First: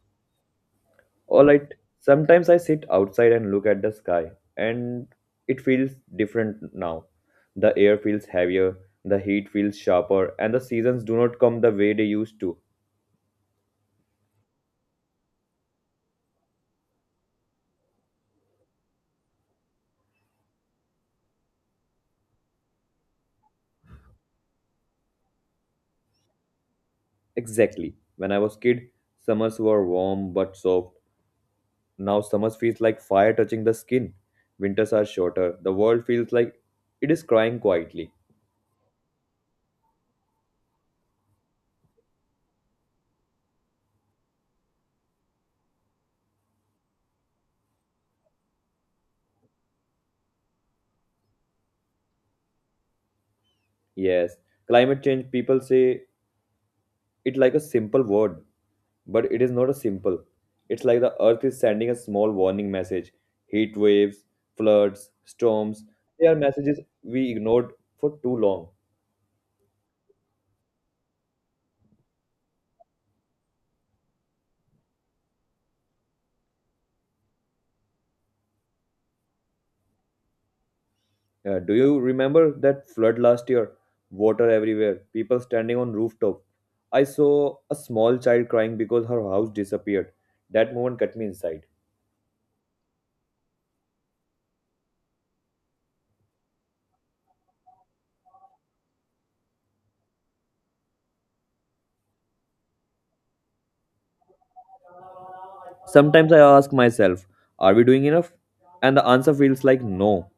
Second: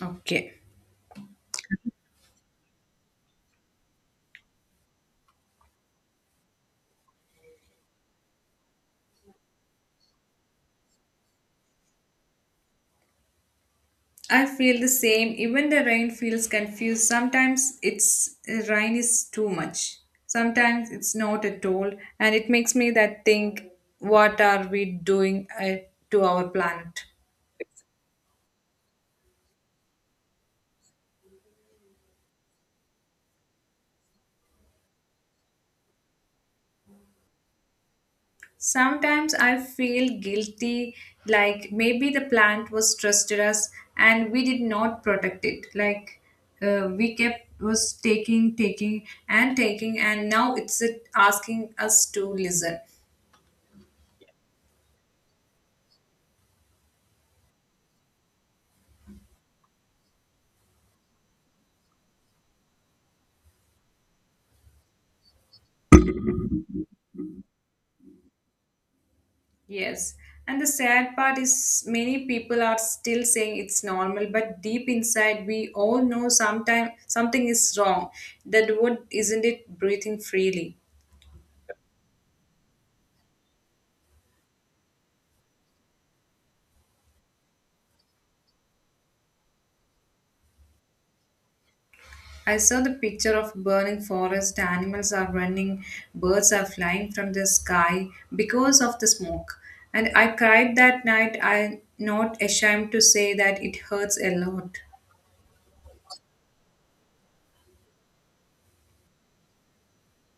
Okay. Alright, sometimes I sit outside and look at the sky, and it feels different now. The air feels heavier, the heat feels sharper, and the seasons do not come the way they used to. I feel the same. Even the rain feels confused. Sometimes it's rain is too much. Sometimes it's not at all, and it makes me that think, what are we doing to our planet? Exactly. When I was kid, summers were warm but soft. Now summers feels like fire touching the skin. Winters are shorter. The world feels like it is crying quietly. Sometimes I feel guilty, like maybe the plant was trusted us and we did not protect it. Like we kept was taking, taking, and taking, and now it's asking us to listen. Yes, climate change people say it like a simple word, but it is not a simple. It's like the earth is sending a small warning message. Heat waves, floods, storms, they are messages we ignored for too long. Yes. And the sad part is many people are still saying it's normal, but deep inside we all know sometime something is wrong. That wood isn't it breathing freely. Do you remember that flood last year? Water everywhere, people standing on rooftop. I saw a small child crying because her house disappeared. That moment cut me inside. I saw the picture of burning forest, animals are running, birds are flying from the sky because of the smoke. And I cried that night. I'm not ashamed to say that it hurts a lot. Sometimes I ask myself, are we doing enough? And the answer feels like no.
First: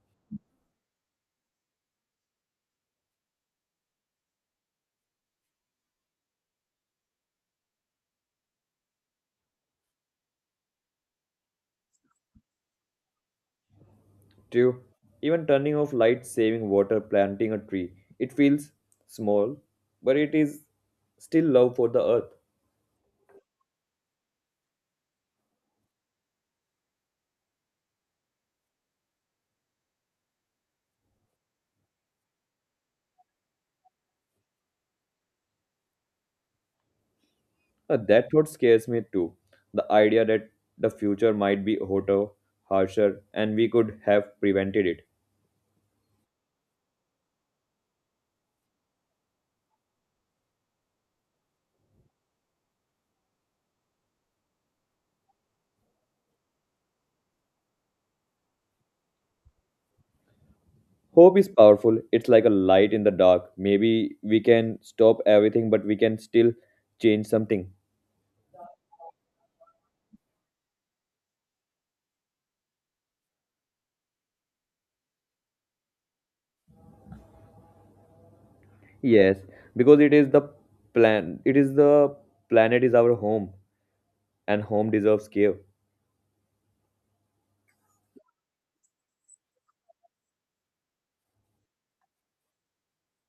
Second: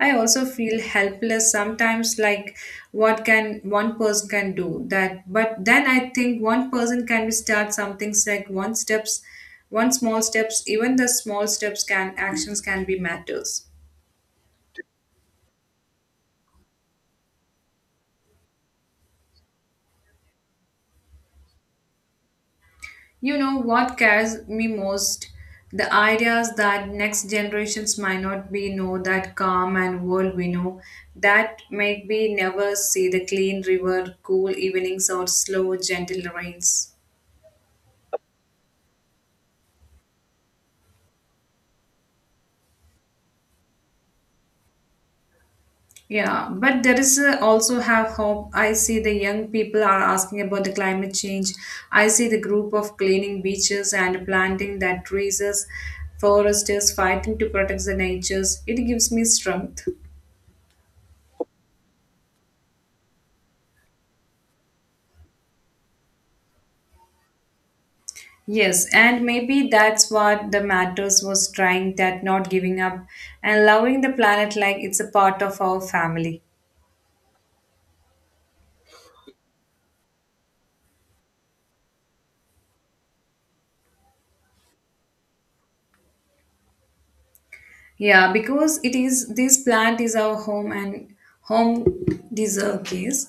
I also feel helpless sometimes like what can one person can do that, but then I think one person can be start something like one steps, one small steps, even the small steps can actions can be matters. Two, even turning off lights, saving water, planting a tree. It feels small, but it is still love for the earth. You know what scares me most, the ideas that next generations might not be know that calm and world we know, that might be never see the clean river, cool evenings or slow gentle rains. That thought scares me too. The idea that the future might be hotter, harsher, and we could have prevented it. Yeah, but there is also have hope. I see the young people are asking about the climate change. I see the group of cleaning beaches and planting that trees, foresters fighting to protect the natures. It gives me strength. Hope is powerful. It's like a light in the dark. Maybe we can stop everything, but we can still change something. Yes, and maybe that's what the matters was trying, that not giving up and loving the planet like it's a part of our family. Yes, because it is the plan. It is the planet is our home, and home deserves care. Yeah, because it is this plant is our home and home deserve case.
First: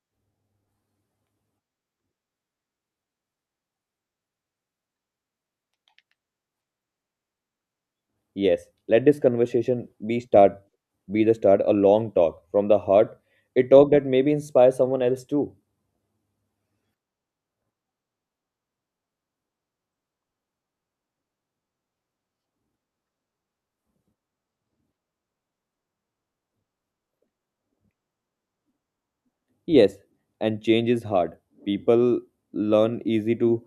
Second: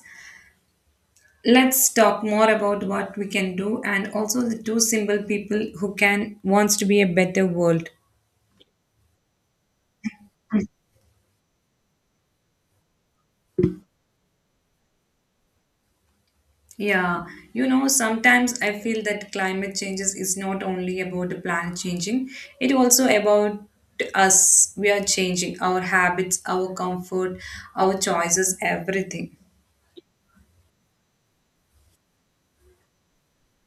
Let's talk more about what we can do and also the two simple people who can wants to be a better world. Yes, let this conversation be start be the start a long talk from the heart, a talk that maybe inspires someone else too. Yeah, you know, sometimes I feel that climate changes is not only about the planet changing, it also about us. We are changing our habits, our comfort, our choices, everything. Yes, and change is hard. People learn easy to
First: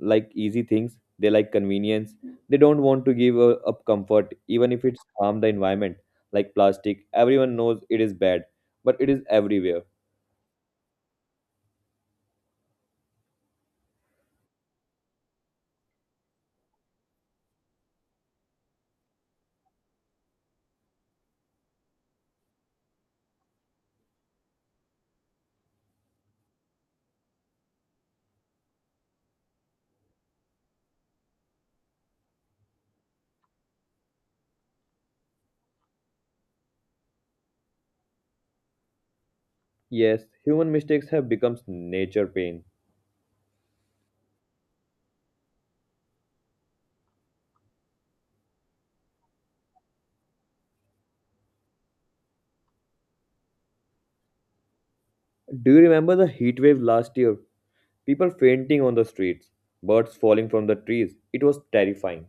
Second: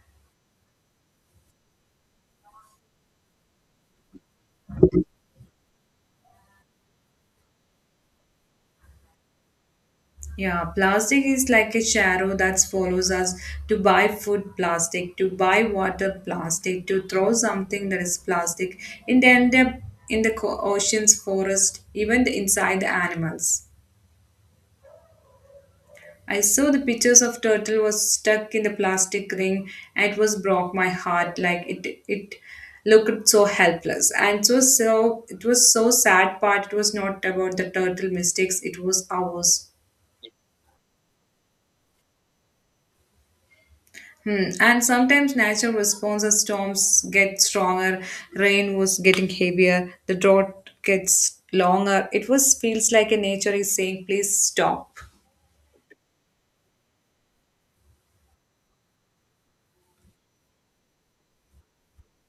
like easy things. They like convenience. They don't want to give up comfort, even if it's harm the environment, like plastic. Everyone knows it is bad, but it is everywhere. Yeah, plastic is like a shadow that follows us to buy food plastic, to buy water plastic, to throw something that is plastic, and end up in the oceans, forest, even inside the animals. I saw the pictures of turtle was stuck in the plastic ring and it was broke my heart like it looked so helpless and it was so sad part, it was not about the turtle mistakes, it was ours. Yes, human mistakes have become nature pain. Hmm. And sometimes natural responses, storms get stronger, rain was getting heavier, the drought gets longer. It was feels like a nature is saying, please stop. Do you remember the heat wave last year? People fainting on the streets, birds falling from the trees. It was terrifying.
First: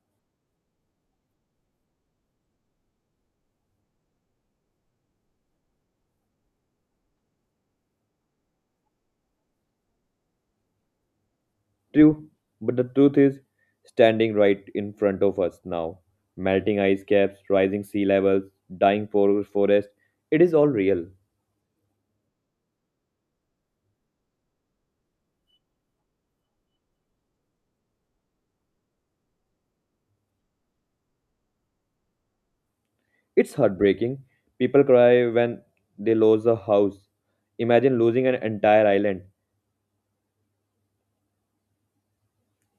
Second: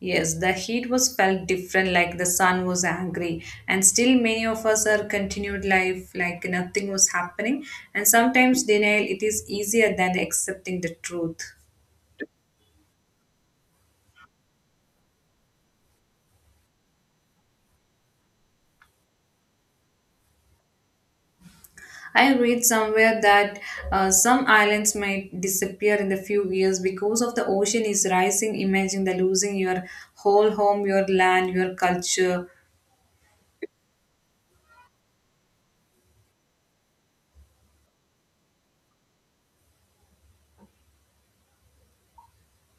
Yes, the heat was felt different, like the sun was angry, and still many of us are continued life like nothing was happening. And sometimes denial it is easier than accepting the truth. True, but the truth is standing right in front of us now. Melting ice caps, rising sea levels, dying forest. It is all real. I read somewhere that some islands might disappear in the few years because of the ocean is rising. Imagine the losing your whole home, your land, your culture. It's heartbreaking. People cry when they lose a house. Imagine losing an entire island.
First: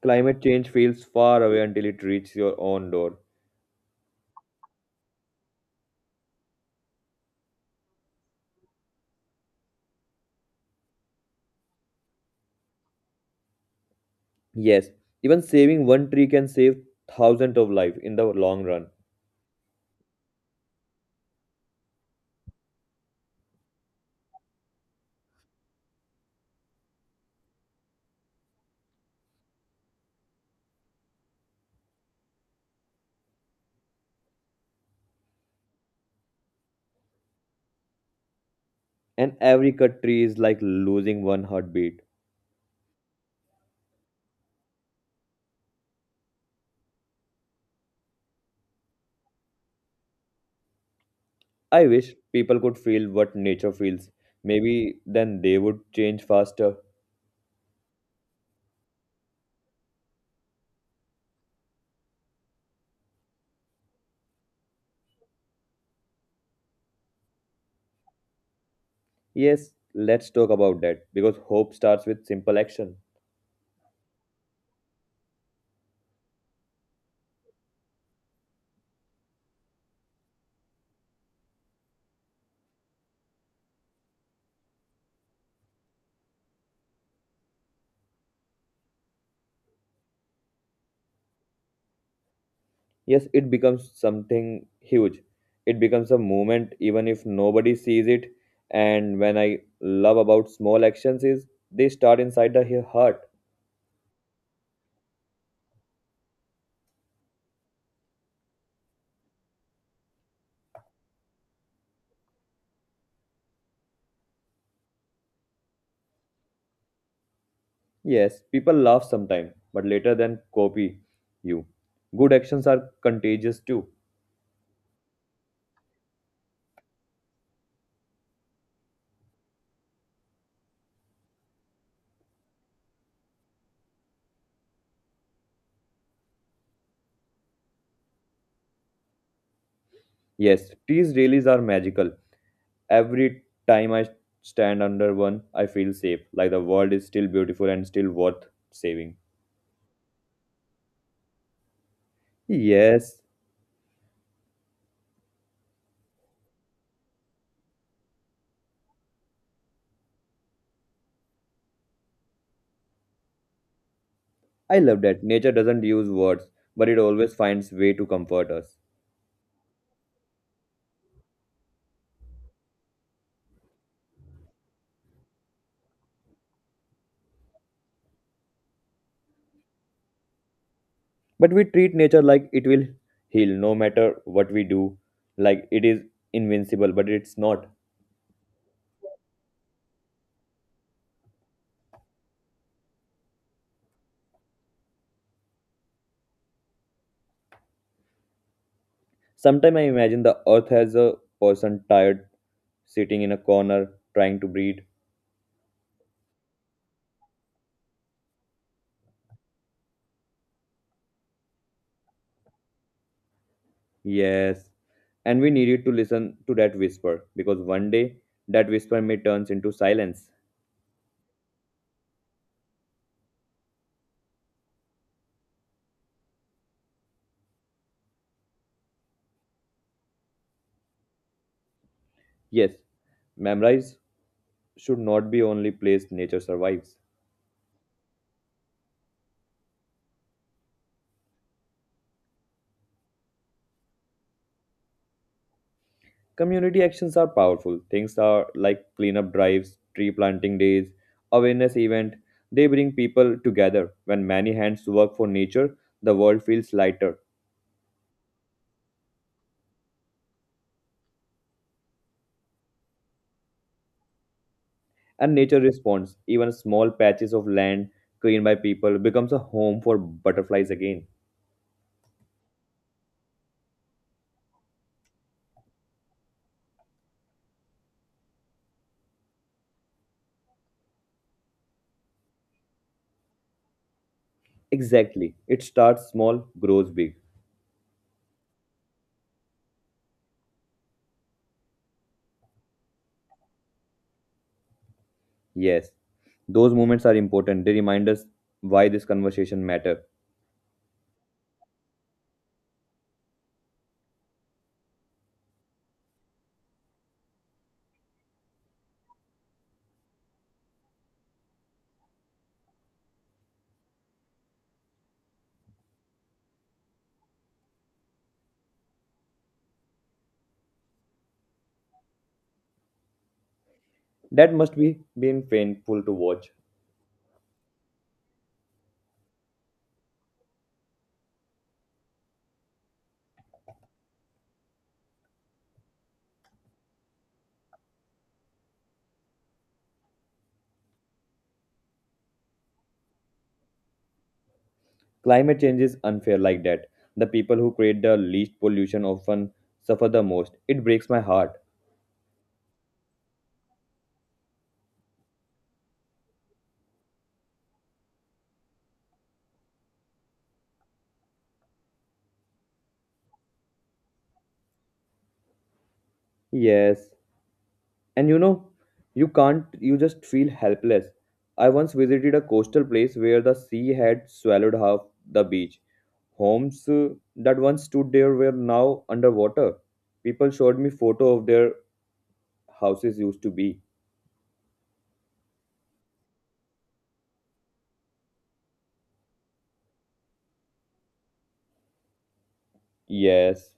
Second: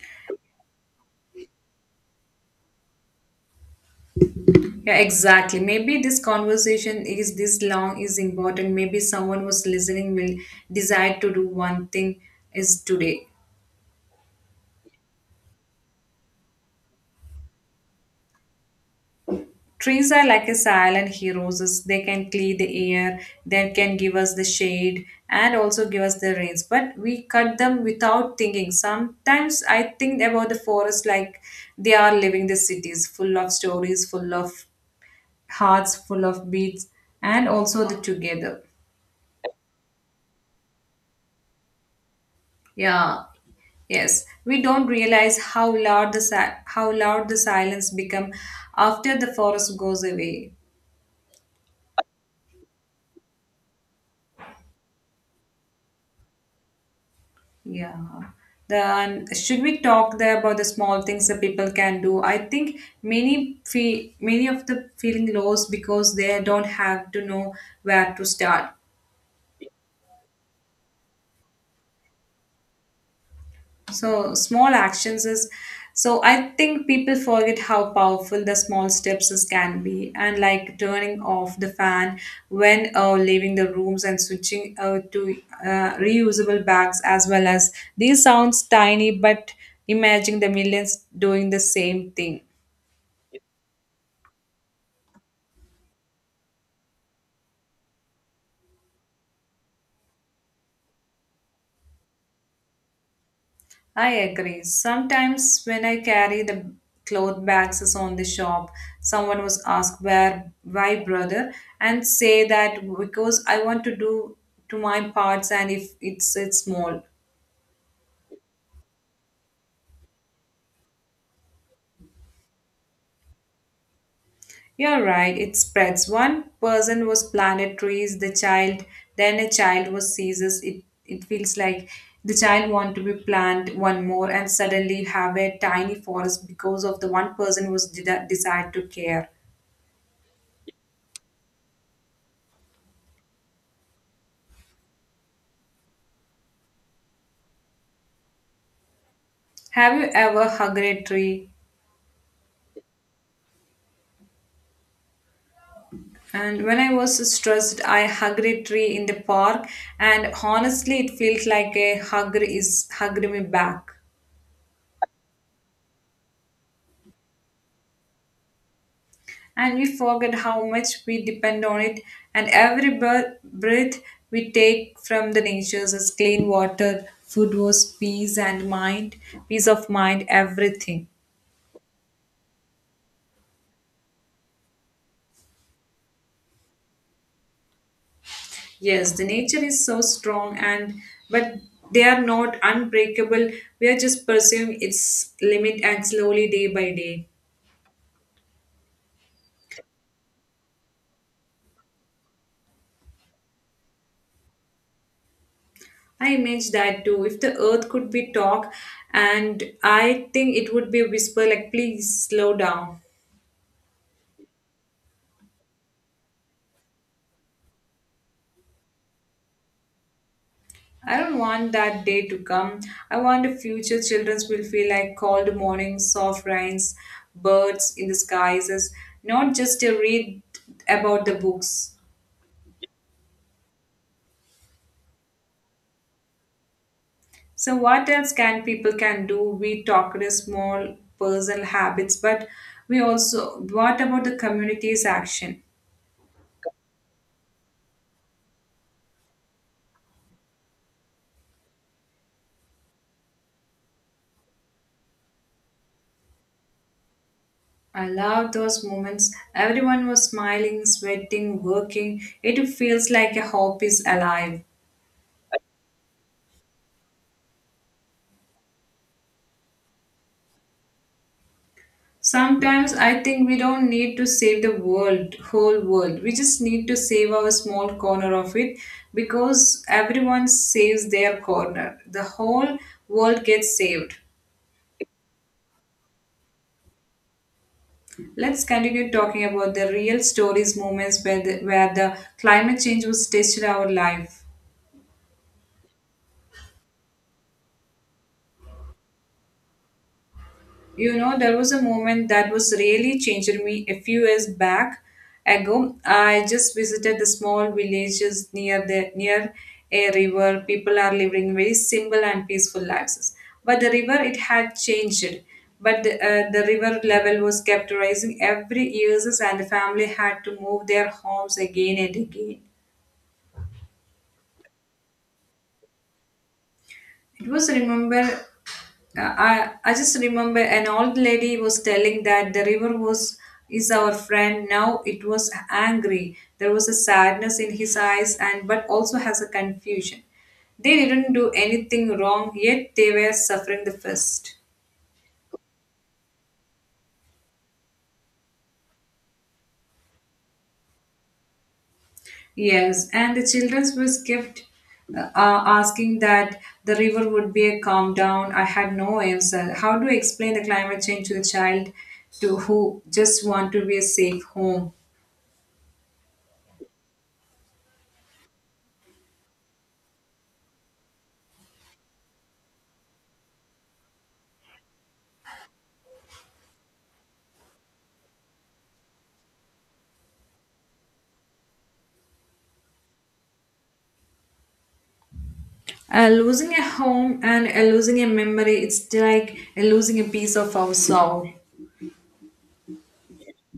Climate change feels far away until it reaches your own door. Yeah, exactly. Maybe this conversation is this long is important. Maybe someone was listening will decide to do one thing is today. Yes, even saving one tree can save thousands of lives in the long run. Trees are like a silent heroes. As They can clear the air, they can give us the shade, and also give us the rains. But we cut them without thinking. Sometimes I think about the forest like they are living the cities, full of stories, full of hearts, full of beats, and also the together. And every cut tree is like losing one heartbeat. Yeah. Yes, we don't realize how loud how loud the silence become after the forest goes away. I wish people could feel what nature feels. Maybe then they would change faster. Yeah. Then should we talk there about the small things that people can do? I think many feel many of the feeling lost because they don't have to know where to start. Yes, let's talk about that because hope starts with simple action. So small actions is, so I think people forget how powerful the small steps is can be, and like turning off the fan when leaving the rooms and switching to reusable bags as well as these sounds tiny, but imagine the millions doing the same thing. Yes, it becomes something huge. It becomes a movement even if nobody sees it. And when I love about small actions is they start inside the heart. I agree. Sometimes when I carry the cloth bags is on the shop, someone was asked where why brother and say that because I want to do to my parts and if it's small. Yes, people laugh sometimes, but later then copy you. Good actions are contagious too. You're right, it spreads. One person was planted trees, the child, then a child was seizes it, it feels like the child want to be plant one more, and suddenly have a tiny forest because of the one person was decide to care. Yes, teas rallies are magical. Every time I stand under one, I feel safe, like the world is still beautiful and still worth saving. Have you ever hugged a tree? Yes, And when I was stressed, I hugged a tree in the park, and honestly, it felt like a hugger is hugged me back. I love that. Nature doesn't use words, but it always finds way to comfort us. And we forget how much we depend on it, and every breath we take from the nature is clean water, food was peace and mind, peace of mind, everything. But we treat nature like it will heal no matter what we do, like it is invincible, but it's not. Yes, the nature is so strong and but they are not unbreakable. We are just pursuing its limit and slowly day by day. Sometimes I imagine the earth as a person tired, sitting in a corner, trying to breathe. I imagine that too. If the earth could be talk, and I think it would be a whisper like please slow down. Yes, and we needed to listen to that whisper because one day that whisper may turns into silence. I don't want that day to come. I want the future children will feel like cold mornings, soft rains, birds in the skies, is not just to read about the books. Yes, memorize should not be only place nature survives. So what else can people can do? We talked a small personal habits, but we also what about the community's action? Community actions are powerful. Things are like cleanup drives, tree planting days, awareness event. They bring people together. When many hands work for nature, the world feels lighter. I love those moments. Everyone was smiling, sweating, working. It feels like a hope is alive. And nature responds. Even small patches of land cleaned by people becomes a home for butterflies again. Sometimes I think we don't need to save the world, whole world. We just need to save our small corner of it because everyone saves their corner. The whole world gets saved. Exactly. It starts small, grows big. Let's continue talking about the real stories moments where the climate change was tested our life. Yes, those moments are important. They remind us why this conversation matter. You know, there was a moment that was really changing me a few years back ago. I just visited the small villages near the near a river. People are living very simple and peaceful lives, but the river it had changed. But the river level was kept rising every years, and the family had to move their homes again and again. That must be been painful to watch. It was remember, I just remember an old lady was telling that the river was is our friend, now it was angry, there was a sadness in his eyes and but also has a confusion, they didn't do anything wrong yet they were suffering the first. Climate change is unfair like that. The people who create the least pollution often suffer the most. It breaks my heart. Yes, and the children was kept uh, asking that the river would be a calm down, I had no answer, how do you explain the climate change to the child to who just want to be a safe home. Yes, and you can't, you just feel helpless. I once visited a coastal place where the sea had swallowed half the beach. Homes that once stood there were now underwater. People showed me photo of their houses used to be. Losing a home and losing a memory, it's like losing a piece of our soul. Yes.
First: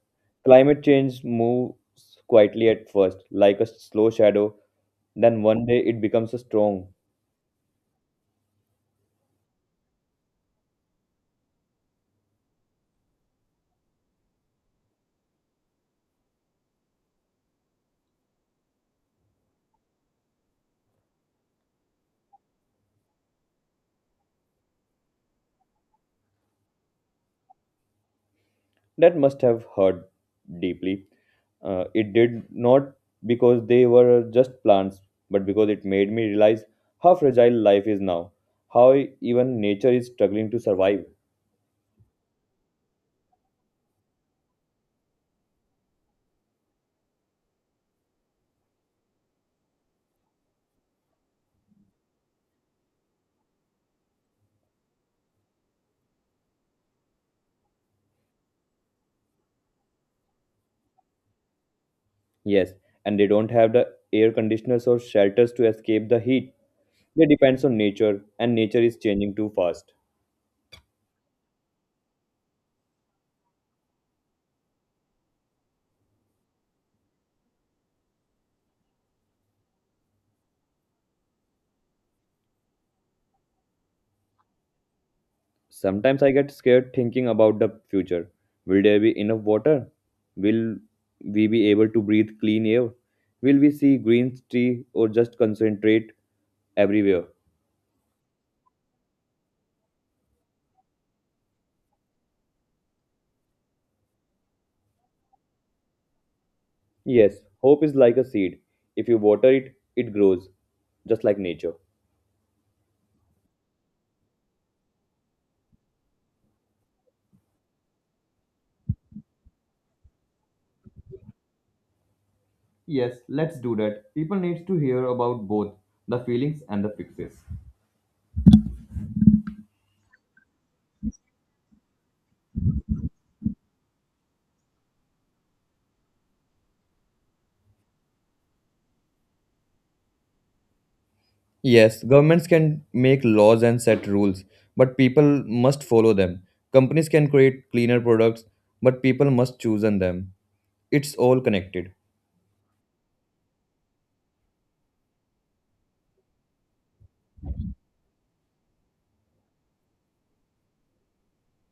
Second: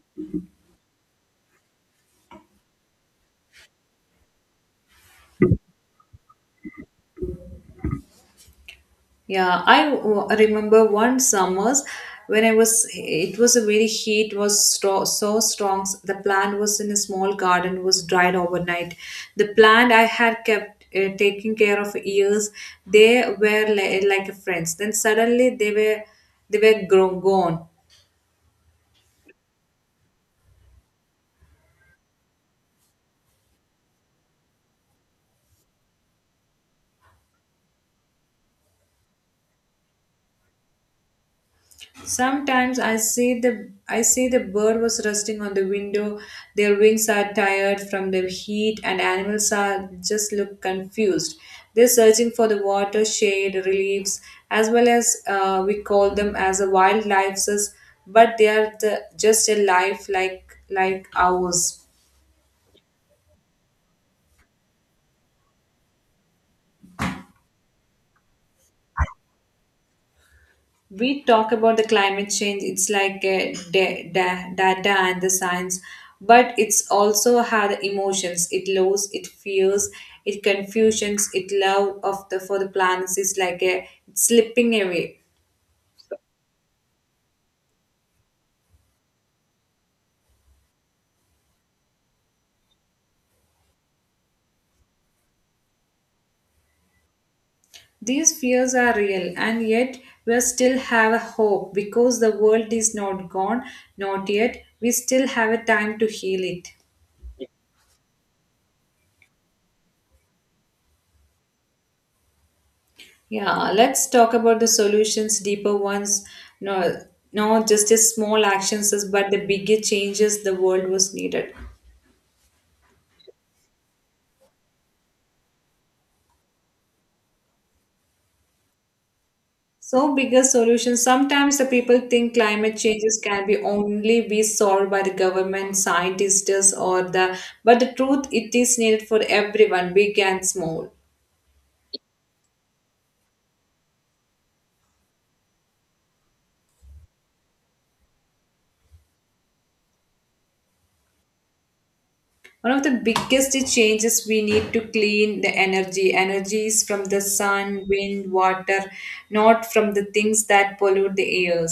Climate change moves quietly at first, like a slow shadow, then one day it becomes a strong. Yeah, remember one summers when I was, it was a very heat was so strong. The plant was in a small garden, was dried overnight. The plant I had kept taking care of years, they were like friends. Then suddenly they were grown, gone. That must have hurt deeply. It did not because they were just plants, but because it made me realize how fragile life is now, how even nature is struggling to survive. Sometimes I see the bird was resting on the window. Their wings are tired from the heat, and animals are just look confused. They're searching for the water, shade, reliefs, as well as we call them as a wildlife, but they are the, just a life like ours. Yes, and they don't have the air conditioners or shelters to escape the heat. They depend on nature, and nature is changing too fast. We talk about the climate change, it's like data and the science, but it's also had emotions, it loves, it fears, it confusions, it love of the for the planets is like a slipping away. Sometimes I get scared thinking about the future. Will there be enough water? Will we be able to breathe clean air? Will we see green tree or just concentrate everywhere? These fears are real, and yet we still have a hope because the world is not gone, not yet, we still have a time to heal it. Yes, hope is like a seed. If you water it, it grows, just like nature. Yeah, let's talk about the solutions, deeper ones. No, no, just as small actions, but the bigger changes the world was needed. Yes, let's do that. People need to hear about both the feelings and the fixes. So, bigger solutions. Sometimes the people think climate changes can be only be solved by the government, scientists, or the. But the truth, it is needed for everyone, big and small. Yes, governments can make laws and set rules, but people must follow them. Companies can create cleaner products, but people must choose on them. It's all connected. One of the biggest changes we need to clean the energy. Energy is from the sun, wind, water, not from the things that pollute the air.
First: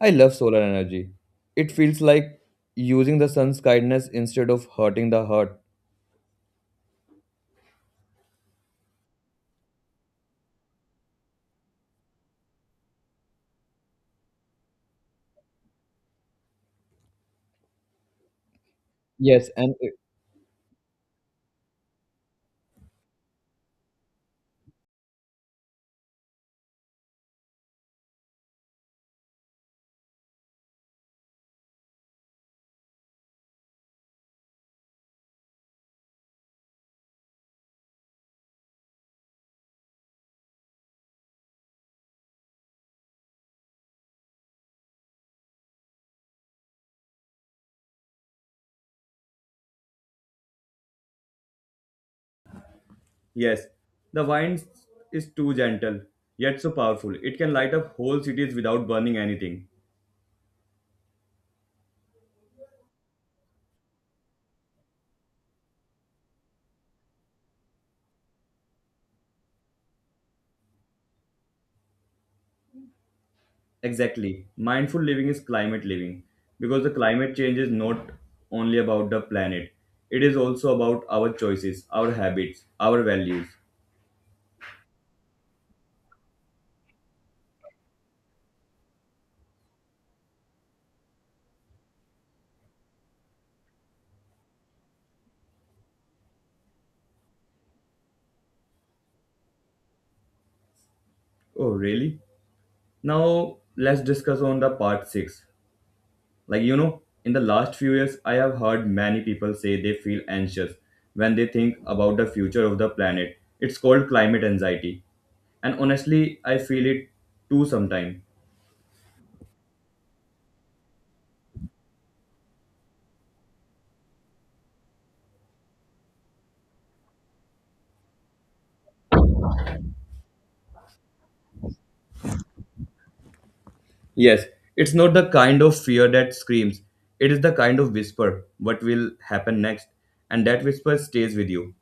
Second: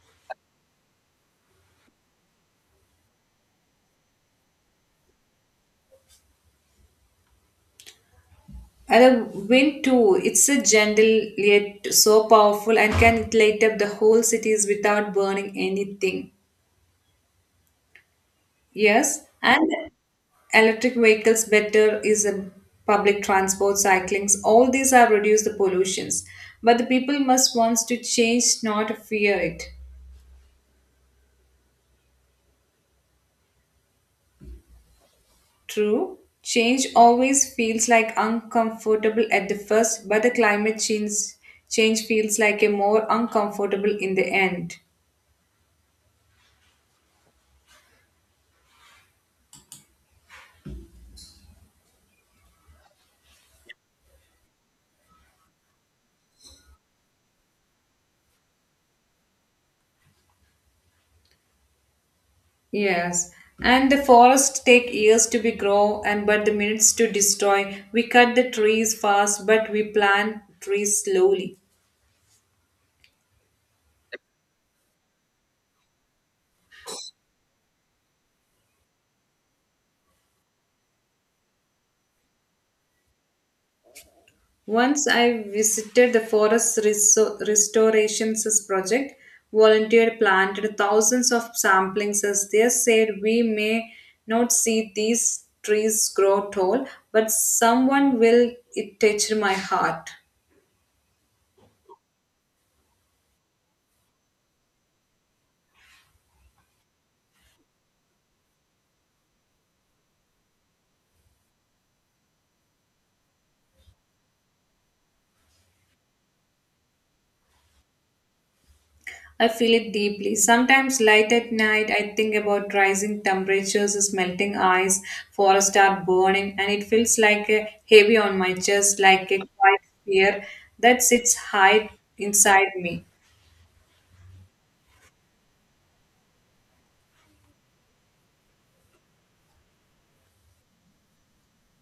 I love solar energy. It feels like using the sun's kindness instead of hurting the heart. And the wind too, it's a gentle yet so powerful and can light up the whole cities without burning anything. Yes, Yes, and and it- electric vehicles better is a public transport, cyclings, all these have reduced the pollutions. But the people must wants to change, not fear it. True, change always feels like uncomfortable at the first, but the climate change change feels like a more uncomfortable in the end. Yes, the wind is too gentle, yet so powerful. It can light up whole cities without burning anything. Yes, and the forests take years to be grow and but the minutes to destroy. We cut the trees fast, but we plant trees slowly. Exactly. Mindful living is climate living because the climate change is not only about the planet, it is also about our choices, our habits, our values. Once I visited the forest restoration project, volunteer planted thousands of samplings as they said we may not see these trees grow tall, but someone will it touch my heart. Oh, really? Now, let's discuss on the part 6. Like, in the last few years, I have heard many people say they feel anxious when they think about the future of the planet. It's called climate anxiety, and honestly I feel it too sometimes. I feel it deeply. Sometimes late at night, I think about rising temperatures, melting ice, forests are burning, and it feels like a heavy on my chest, like a quiet fear that sits high inside me. Yes, it's not the kind of fear that screams. It is the kind of whisper, what will happen next? And that whisper stays with you.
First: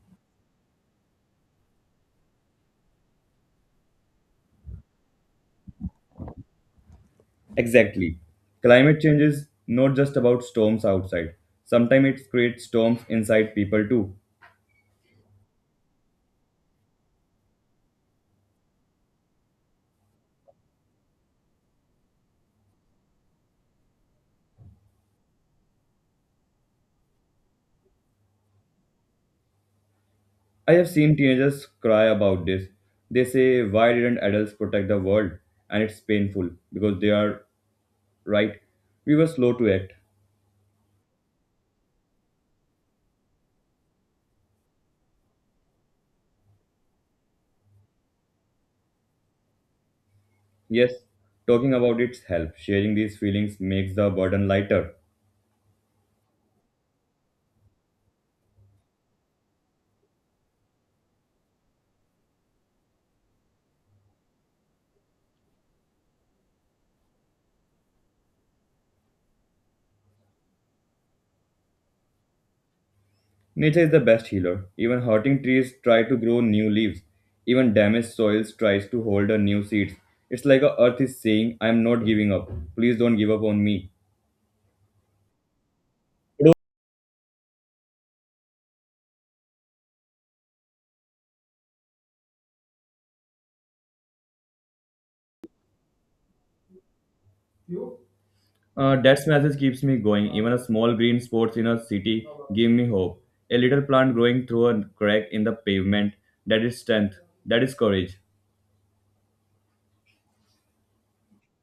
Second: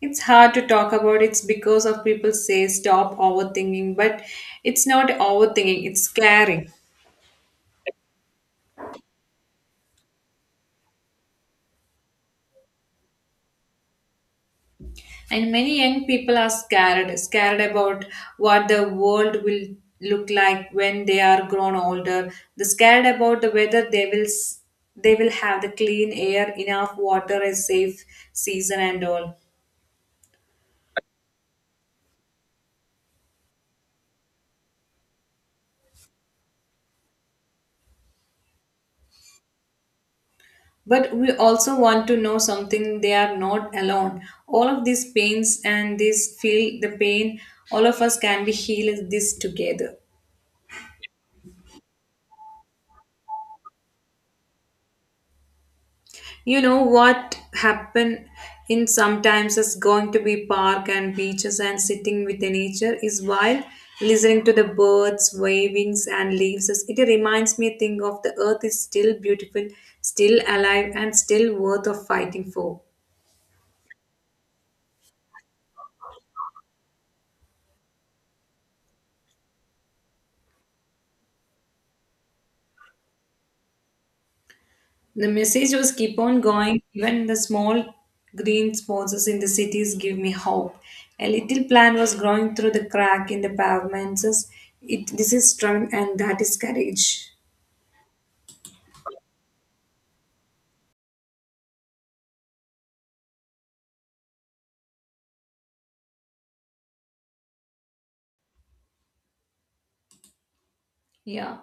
It's hard to talk about it because of people say stop overthinking, but it's not overthinking, it's caring. Exactly. Climate change is not just about storms outside. Sometimes it creates storms inside people too. And many young people are scared, scared about what the world will look like when they are grown older. They're scared about the whether they will they will have the clean air, enough water, a safe season, and all. I have seen teenagers cry about this. They say, "Why didn't adults protect the world?" And it's painful because they are right. We were slow to act. But we also want to know something. They are not alone. All of these pains and this feel the pain. All of us can be healed this together. Yes, talking about its help. Sharing these feelings makes the burden lighter. You know what happen in sometimes is going to be park and beaches and sitting with the nature is wild. Listening to the birds, wavings and leaves, it reminds me thing of the earth is still beautiful, still alive and still worth of fighting for. Nature is the best healer. Even hurting trees try to grow new leaves. Even damaged soils tries to hold a new seeds. It's like a earth is saying, "I am not giving up. Please don't give up on me." The message was keep on going. Even the small green sponsors in the cities give me hope. A little plant was growing through the crack in the pavements. It, this is strength and that is courage. That message keeps me going. Even a small green spots in a city give me hope. A little plant growing through a crack in the pavement. That is strength. That is courage. Yeah.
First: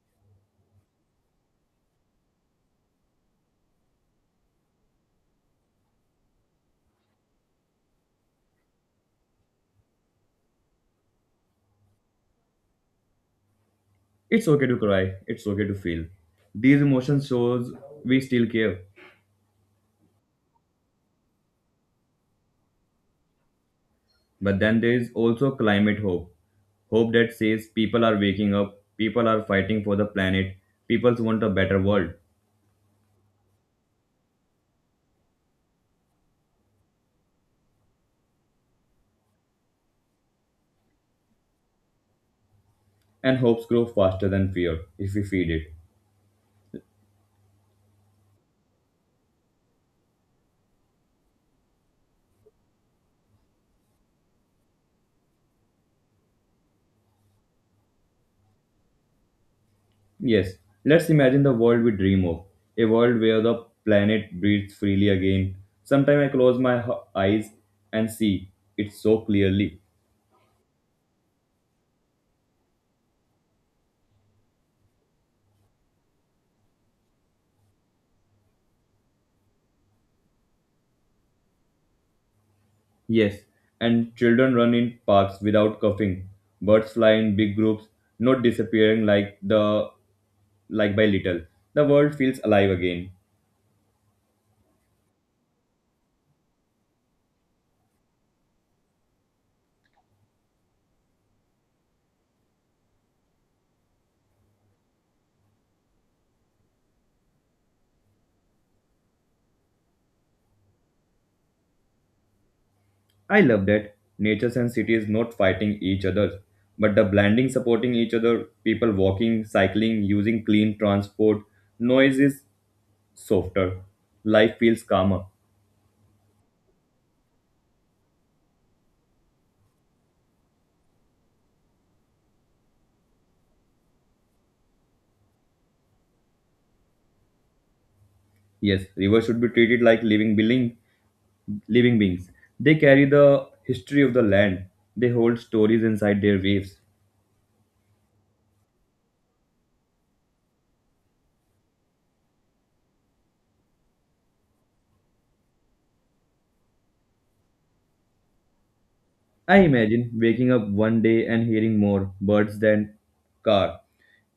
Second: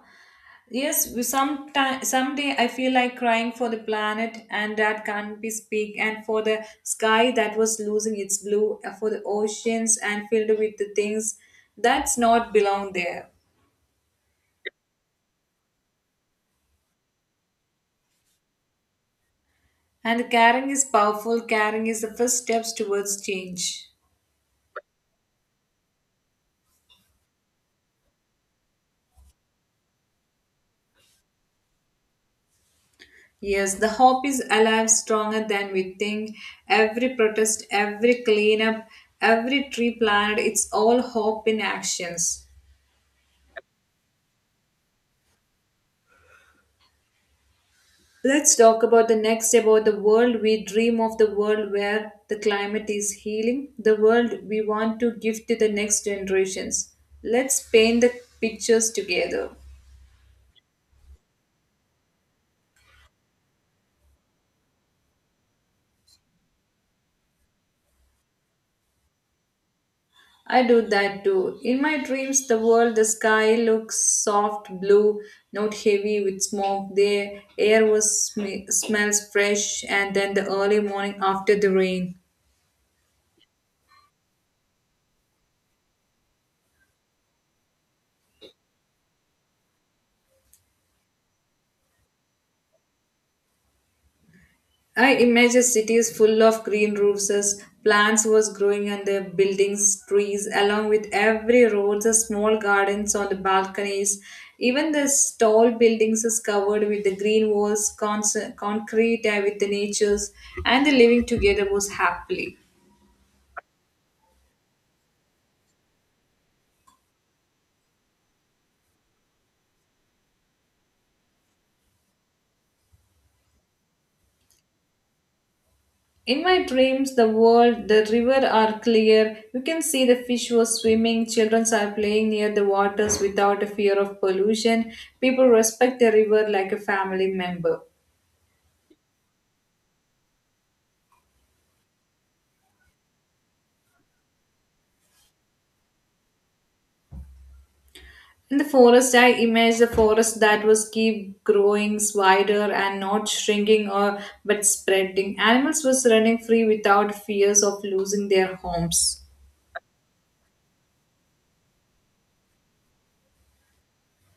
Yes, sometime, someday I feel like crying for the planet and that can't be speak, and for the sky that was losing its blue, and for the oceans and filled with the things that's not belong there. It's okay to cry. It's okay to feel. These emotions shows we still care. And caring is powerful. Caring is the first steps towards change. But then there is also climate hope. Hope that says people are waking up, people are fighting for the planet, people want a better world. Yes, the hope is alive, stronger than we think. Every protest, every cleanup, every tree planted, it's all hope in actions. And hopes grow faster than fear if we feed it. Let's talk about the next about the world we dream of, the world where the climate is healing, the world we want to give to the next generations. Let's paint the pictures together. Yes, let's imagine the world we dream of a world where the planet breathes freely again. Sometimes I close my eyes and see it so clearly. I do that too. In my dreams, the world, the sky looks soft blue, not heavy with smoke. The air was smells fresh, and then the early morning after the rain. Yes, and children run in parks without coughing. Birds fly in big groups, not disappearing like the like by little. The world feels alive again. I imagine cities full of green roofs, as plants was growing on the buildings, trees, along with every road, the small gardens on the balconies. Even the tall buildings is covered with the green walls, concrete with the natures, and the living together was happily. I love that. Natures and cities not fighting each other, but the blending supporting each other, people walking, cycling, using clean transport. Noise is softer. Life feels calmer. In my dreams, the world, the river are clear. You can see the fish was swimming. Children are playing near the waters without a fear of pollution. People respect the river like a family member. Yes, rivers should be treated like living building. Living beings. They carry the history of the land. They hold stories inside their waves. In the forest, I imagine a forest that was keep growing wider and not shrinking or but spreading. Animals was running free without fears of losing their homes. I imagine waking up one day and hearing more birds than car,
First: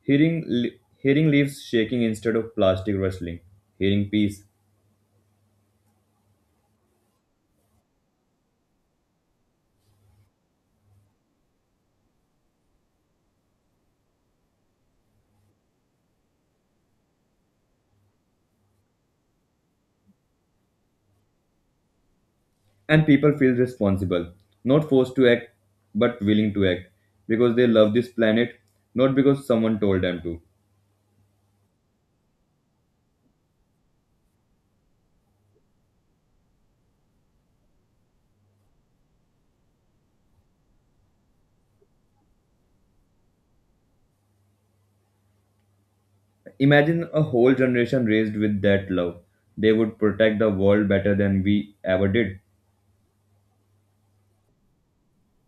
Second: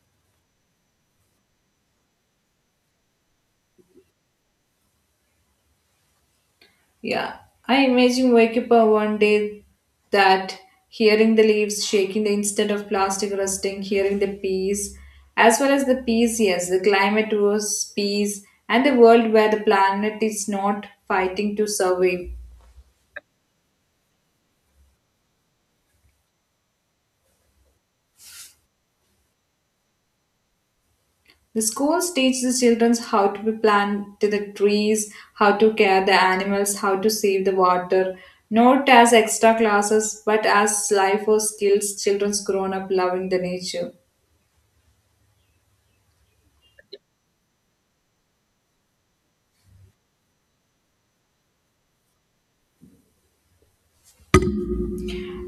hearing leaves shaking instead of plastic rustling, hearing peace, Yeah, I imagine wake up one day that hearing the leaves shaking, the instant of plastic rusting, hearing the peas, as well as the peas. Yes, the climate was peas, and the world where the planet is not fighting to survive. and people feel responsible, not forced to act, but willing to act because they love this planet, not because someone told them to. The schools teach the children how to plant the trees, how to care the animals, how to save the water, not as extra classes, but as life or skills children's grown up loving the nature. Imagine a whole generation raised with that love. They would protect the world better than we ever did.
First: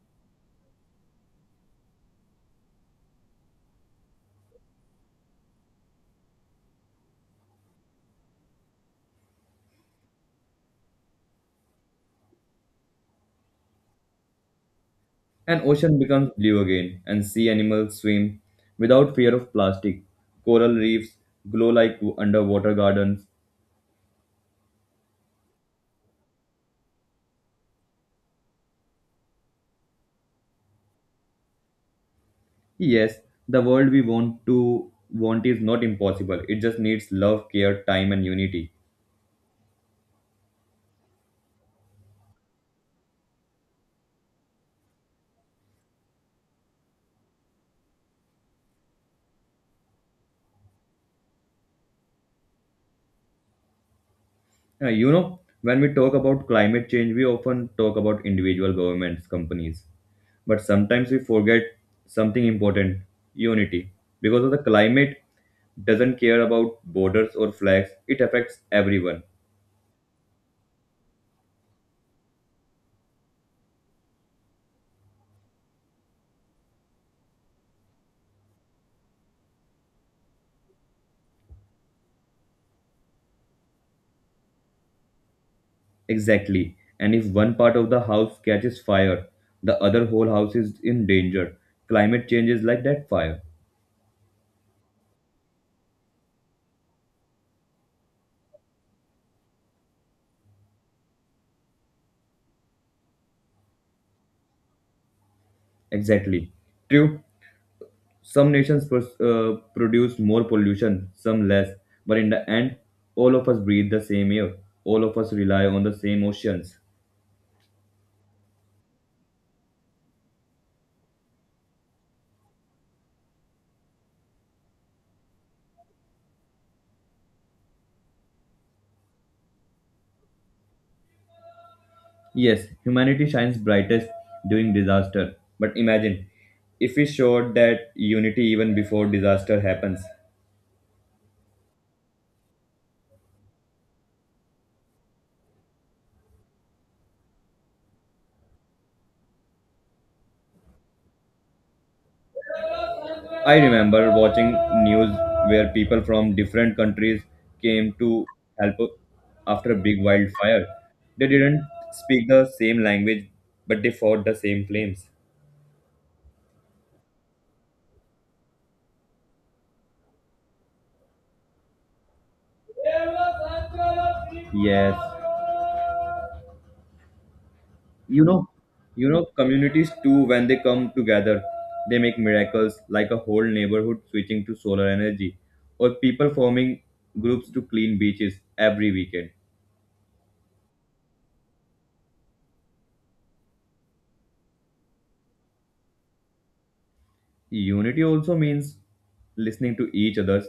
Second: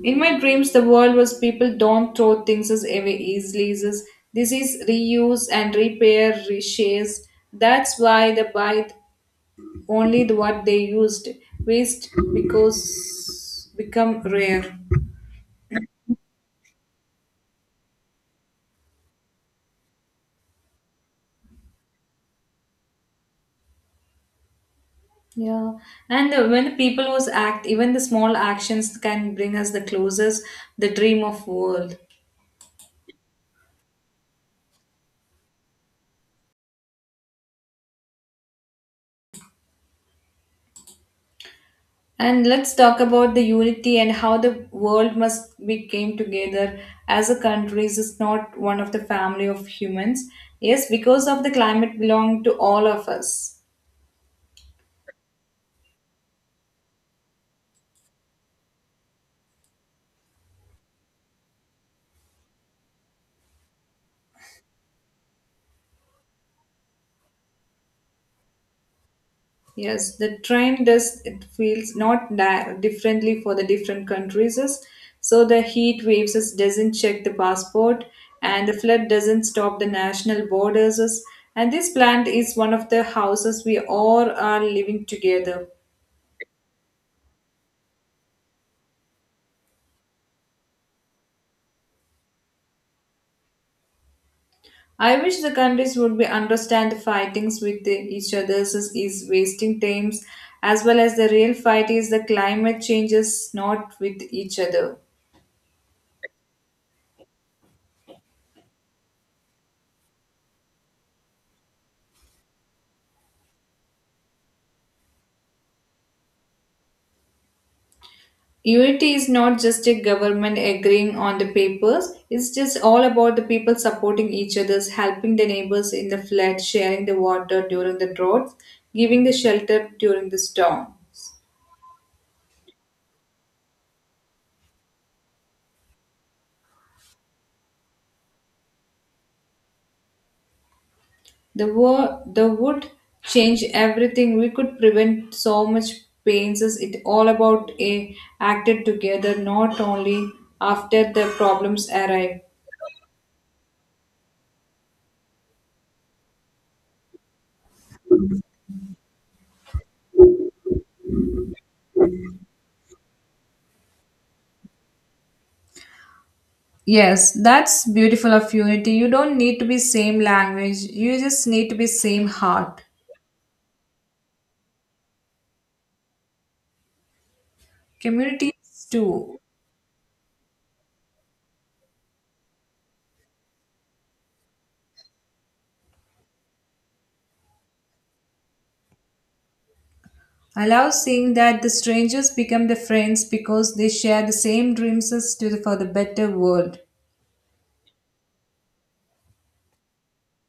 In my dreams, the world was people don't throw things as away easily. This is reuse and repair, reshares. That's why the buy only what they used. Waste because become rare. An ocean becomes blue again, and sea animals swim without fear of plastic. Coral reefs glow like underwater gardens. Yeah, and when the people who's act, even the small actions can bring us the closest, the dream of world. Yes, the world we want to want is not impossible. It just needs love, care, time, and unity. And let's talk about the unity and how the world must be came together as a countries is not one of the family of humans. Yes, because of the climate belong to all of us. You know, when we talk about climate change, we often talk about individual governments, companies, but sometimes we forget something important: unity. Because of the climate, doesn't care about borders or flags. It affects everyone. Yes, the trend does it feels not differently for the different countries. Is- So the heat waves is- doesn't check the passport, and the flood doesn't stop the national borders. Is- And this plant is one of the houses we all are living together. Exactly. And if one part of the house catches fire, the other whole house is in danger. Climate change is like that fire. I wish the countries would be understand the fightings with the, each others is wasting times, as well as the real fight is the climate changes not with each other. Exactly. True. Some nations produce more pollution, some less. But in the end, all of us breathe the same air. All of us rely on the same oceans. Unity is not just a government agreeing on the papers, it's just all about the people supporting each others, helping the neighbors in the flood, sharing the water during the droughts, giving the shelter during the storms. Yes, humanity shines brightest during disaster. But imagine if we showed that unity even before disaster happens. The war the would change everything. We could prevent so much pains. It's all about a acted together, not only after the problems arrive. I remember watching news where people from different countries came to help after a big wildfire. They didn't speak the same language, but they fought the same flames. Yes, that's beautiful of unity. You don't need to be same language. You just need to be same heart. Yes. You know, Communities you know, too. communities too when they come together, they make miracles like a whole neighborhood switching to solar energy or people forming groups to clean beaches every weekend. Allow seeing that the strangers become the friends because they share the same dreams as to for the better world. Unity also means listening to each other,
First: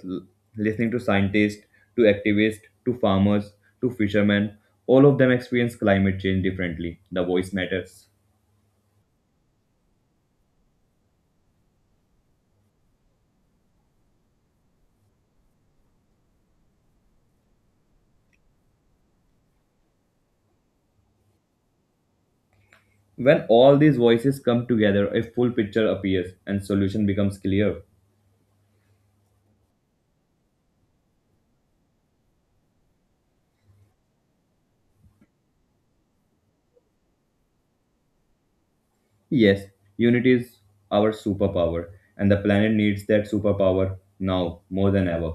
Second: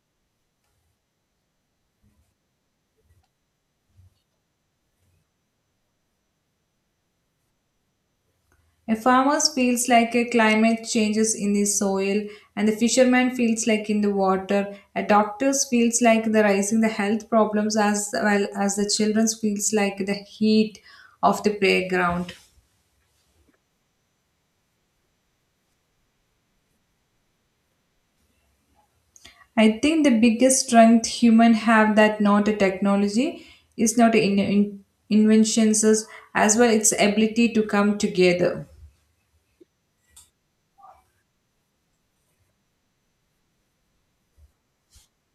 listening to scientists, to activists, to farmers, to fishermen. All of them experience climate change differently. The voice matters. A farmer feels like a climate changes in the soil, and the fisherman feels like in the water. A doctor feels like the rising the health problems as well as the children feels like the heat of the playground. When all these voices come together, a full picture appears and solution becomes clear. I think the biggest strength human have that not a technology is not inventions as well its ability to come together. Yes, unity is our superpower, and the planet needs that superpower now more than ever.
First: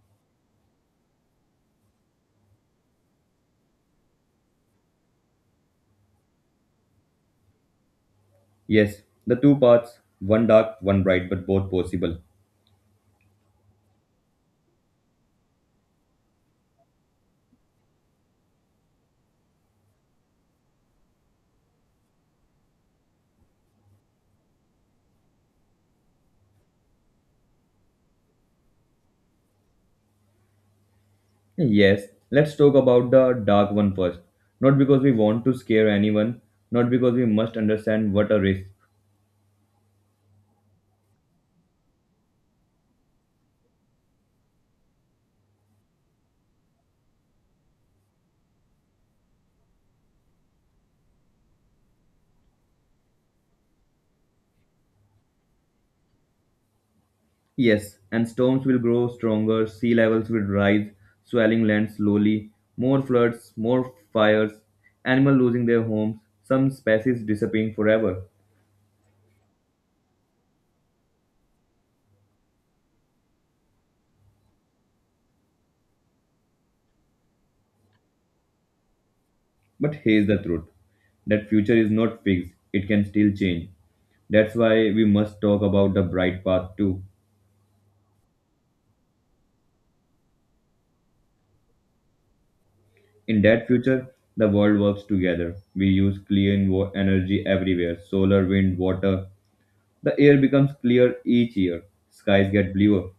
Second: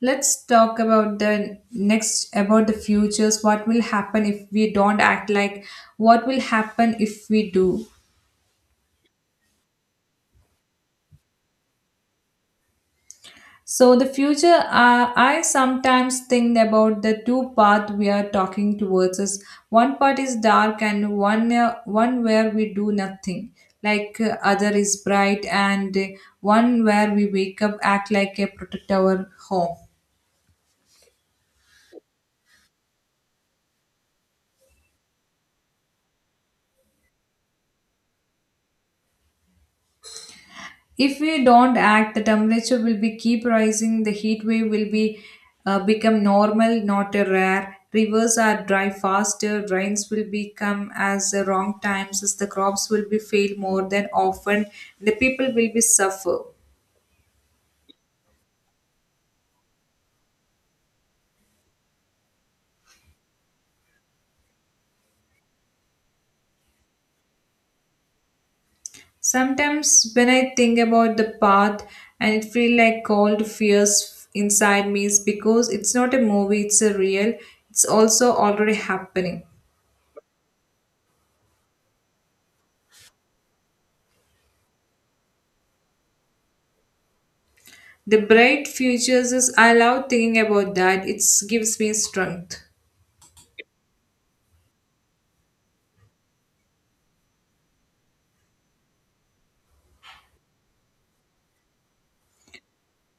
Let's talk about the next about the futures. What will happen if we don't act like? What will happen if we do? Yes, the two paths, one dark, one bright, but both possible. So the future, I sometimes think about the two path we are talking towards us. One part is dark and one where we do nothing, other is bright and one where we wake up act like a protect our home. Yes, let's talk about the dark one first. Not because we want to scare anyone, not because we must understand what a risk. If we don't act, the temperature will be keep rising. The heat wave will be become normal, not a rare. Rivers are dry faster. Rains will become as the wrong times. As the crops will be fail more than often. The people will be suffer. Yes, and storms will grow stronger, sea levels will rise, swelling land slowly, more floods, more fires, animals losing their homes, some species disappearing forever. Sometimes when I think about the path, and it feel like cold fears inside me, is because it's not a movie. It's a real. It's also already happening. But here's the truth that future is not fixed, it can still change. That's why we must talk about the bright path too. The bright futures is I love thinking about that. It gives me strength. In that future, the world works together. We use clean energy everywhere solar, wind, water. The air becomes clear each year. Skies get bluer.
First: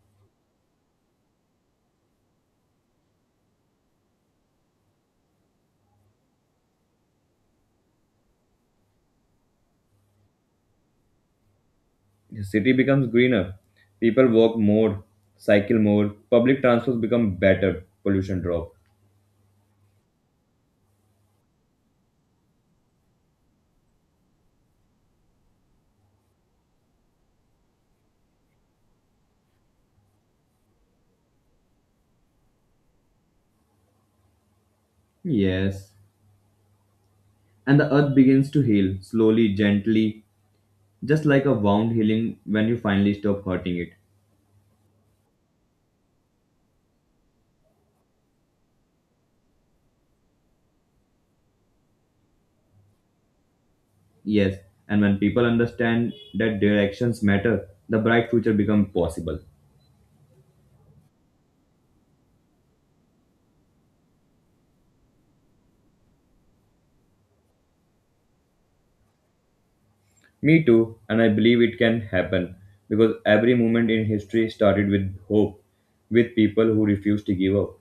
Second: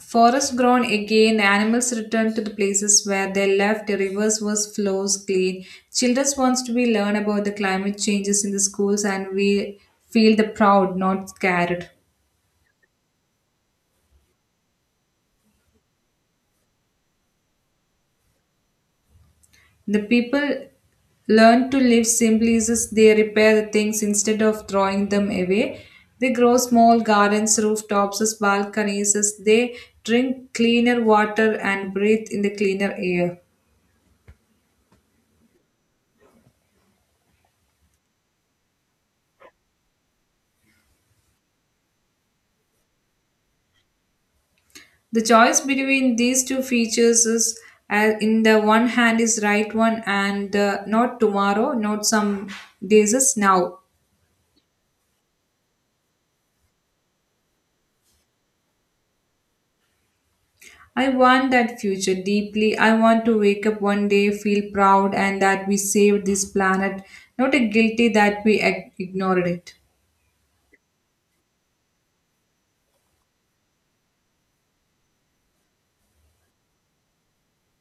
Forests grown again, animals return to the places where they left, the rivers was flows clean. Children wants to be learn about the climate changes in the schools and we feel the proud, not scared. The city becomes greener. People walk more, cycle more. Public transports become better. Pollution drop. The people learn to live simply as they repair the things instead of throwing them away. They grow small gardens, rooftops, as balconies, as they drink cleaner water and breathe in the cleaner air. Yes. And the earth begins to heal slowly, gently, just like a wound healing when you finally stop hurting it. The choice between these two features is in the one hand is right one and not tomorrow, not some days is now. Yes. And when people understand that their actions matter, the bright future becomes possible. I want that future deeply. I want to wake up one day, feel proud, and that we saved this planet, not a guilty that we ignored it. Me too, and I believe it can happen because every movement in history started with hope, with people who refused to give up.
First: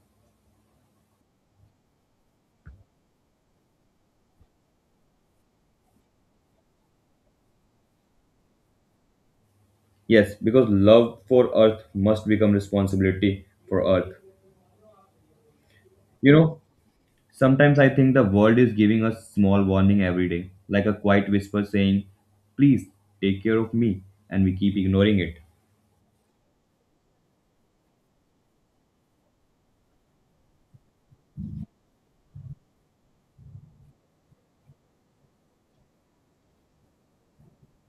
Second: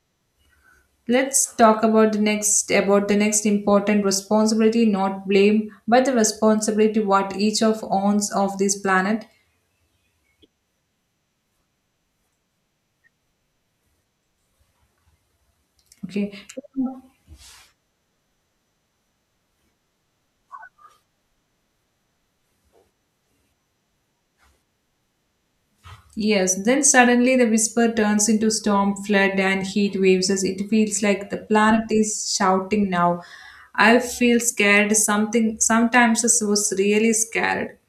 Let's talk about the next important responsibility, not blame, but the responsibility what each of owns of this planet. Yes, because love for Earth must become responsibility for Earth. You Okay. know, sometimes I think the world is giving us small warning every day, like a quiet whisper saying, "Please take care of me," and we keep ignoring it. Yes, then suddenly the whisper turns into storm, flood, and heat waves as it feels like the planet is shouting now. I feel scared. Something sometimes I was really scared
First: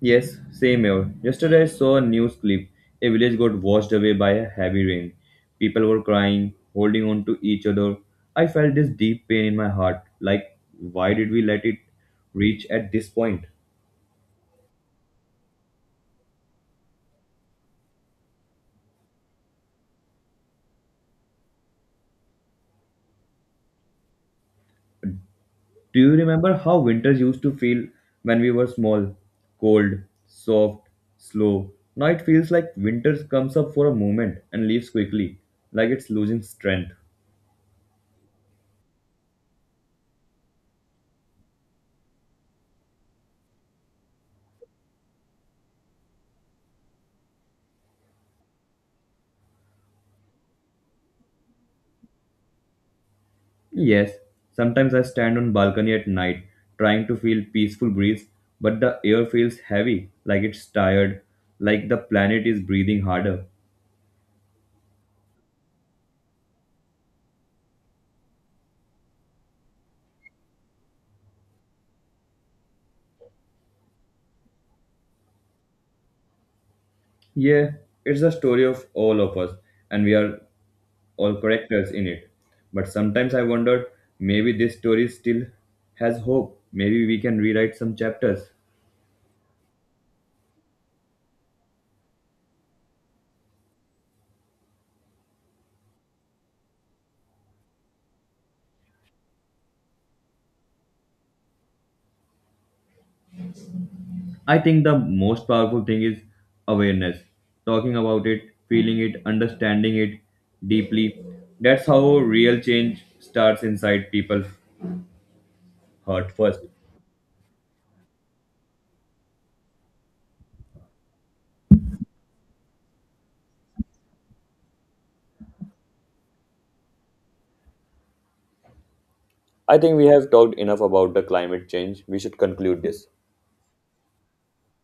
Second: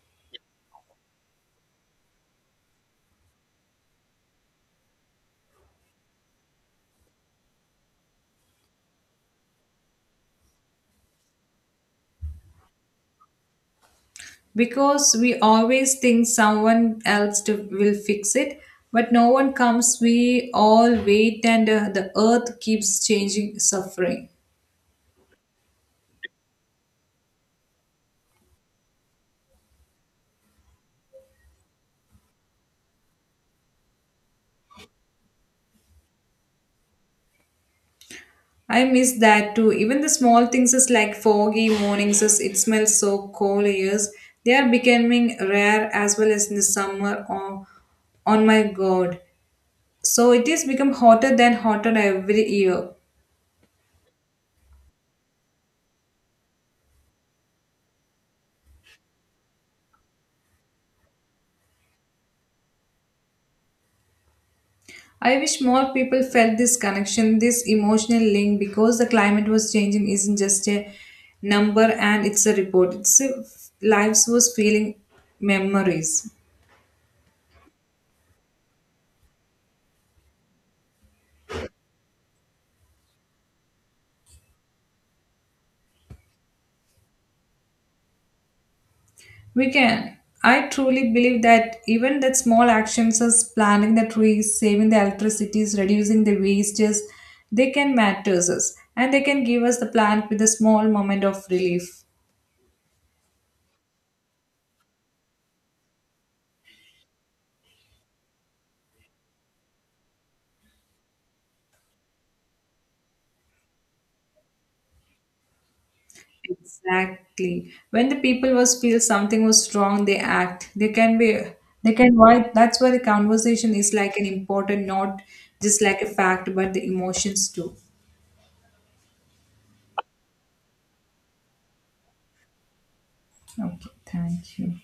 Yes, same here. Yesterday I saw a news clip. A village got washed away by a heavy rain. People were crying, holding on to each other. I felt this deep pain in my heart. Like, why did we let it reach at this point? because we always think someone else to, will fix it, but no one comes. We all wait, and the earth keeps changing, suffering. Do you remember how winters used to feel when we were small? Cold, soft, slow. Now it feels like winter comes up for a moment and leaves quickly, like it's losing strength. I miss that too. Even the small things is like foggy mornings is it smells so cold years. They are becoming rare as well as in the summer on my god. So it is become hotter than hotter every year. Yes, sometimes I stand on balcony at night trying to feel peaceful breeze, but the air feels heavy, like it's tired, like the planet is breathing harder. I wish more people felt this connection, this emotional link because the climate was changing isn't just a number and it's a report. It's a lives was feeling memories. Yeah, it's a story of all of us and we are all characters in it. But sometimes I wonder maybe this story still has hope. Maybe we can rewrite some chapters. We can. I truly believe that even that small actions as planting the trees, saving the electricities, reducing the wastages, they can matter us and they can give us the plant with a small moment of relief. I think the most powerful thing is awareness. Talking about it, feeling it, understanding it deeply. That's how real change starts inside people's heart first. Exactly. When the people was feel something was wrong, they act. They can be they can why that's why the conversation is like an important not just like a fact but the emotions too. I think we have talked enough about the climate change. We should conclude this. Okay, thank you.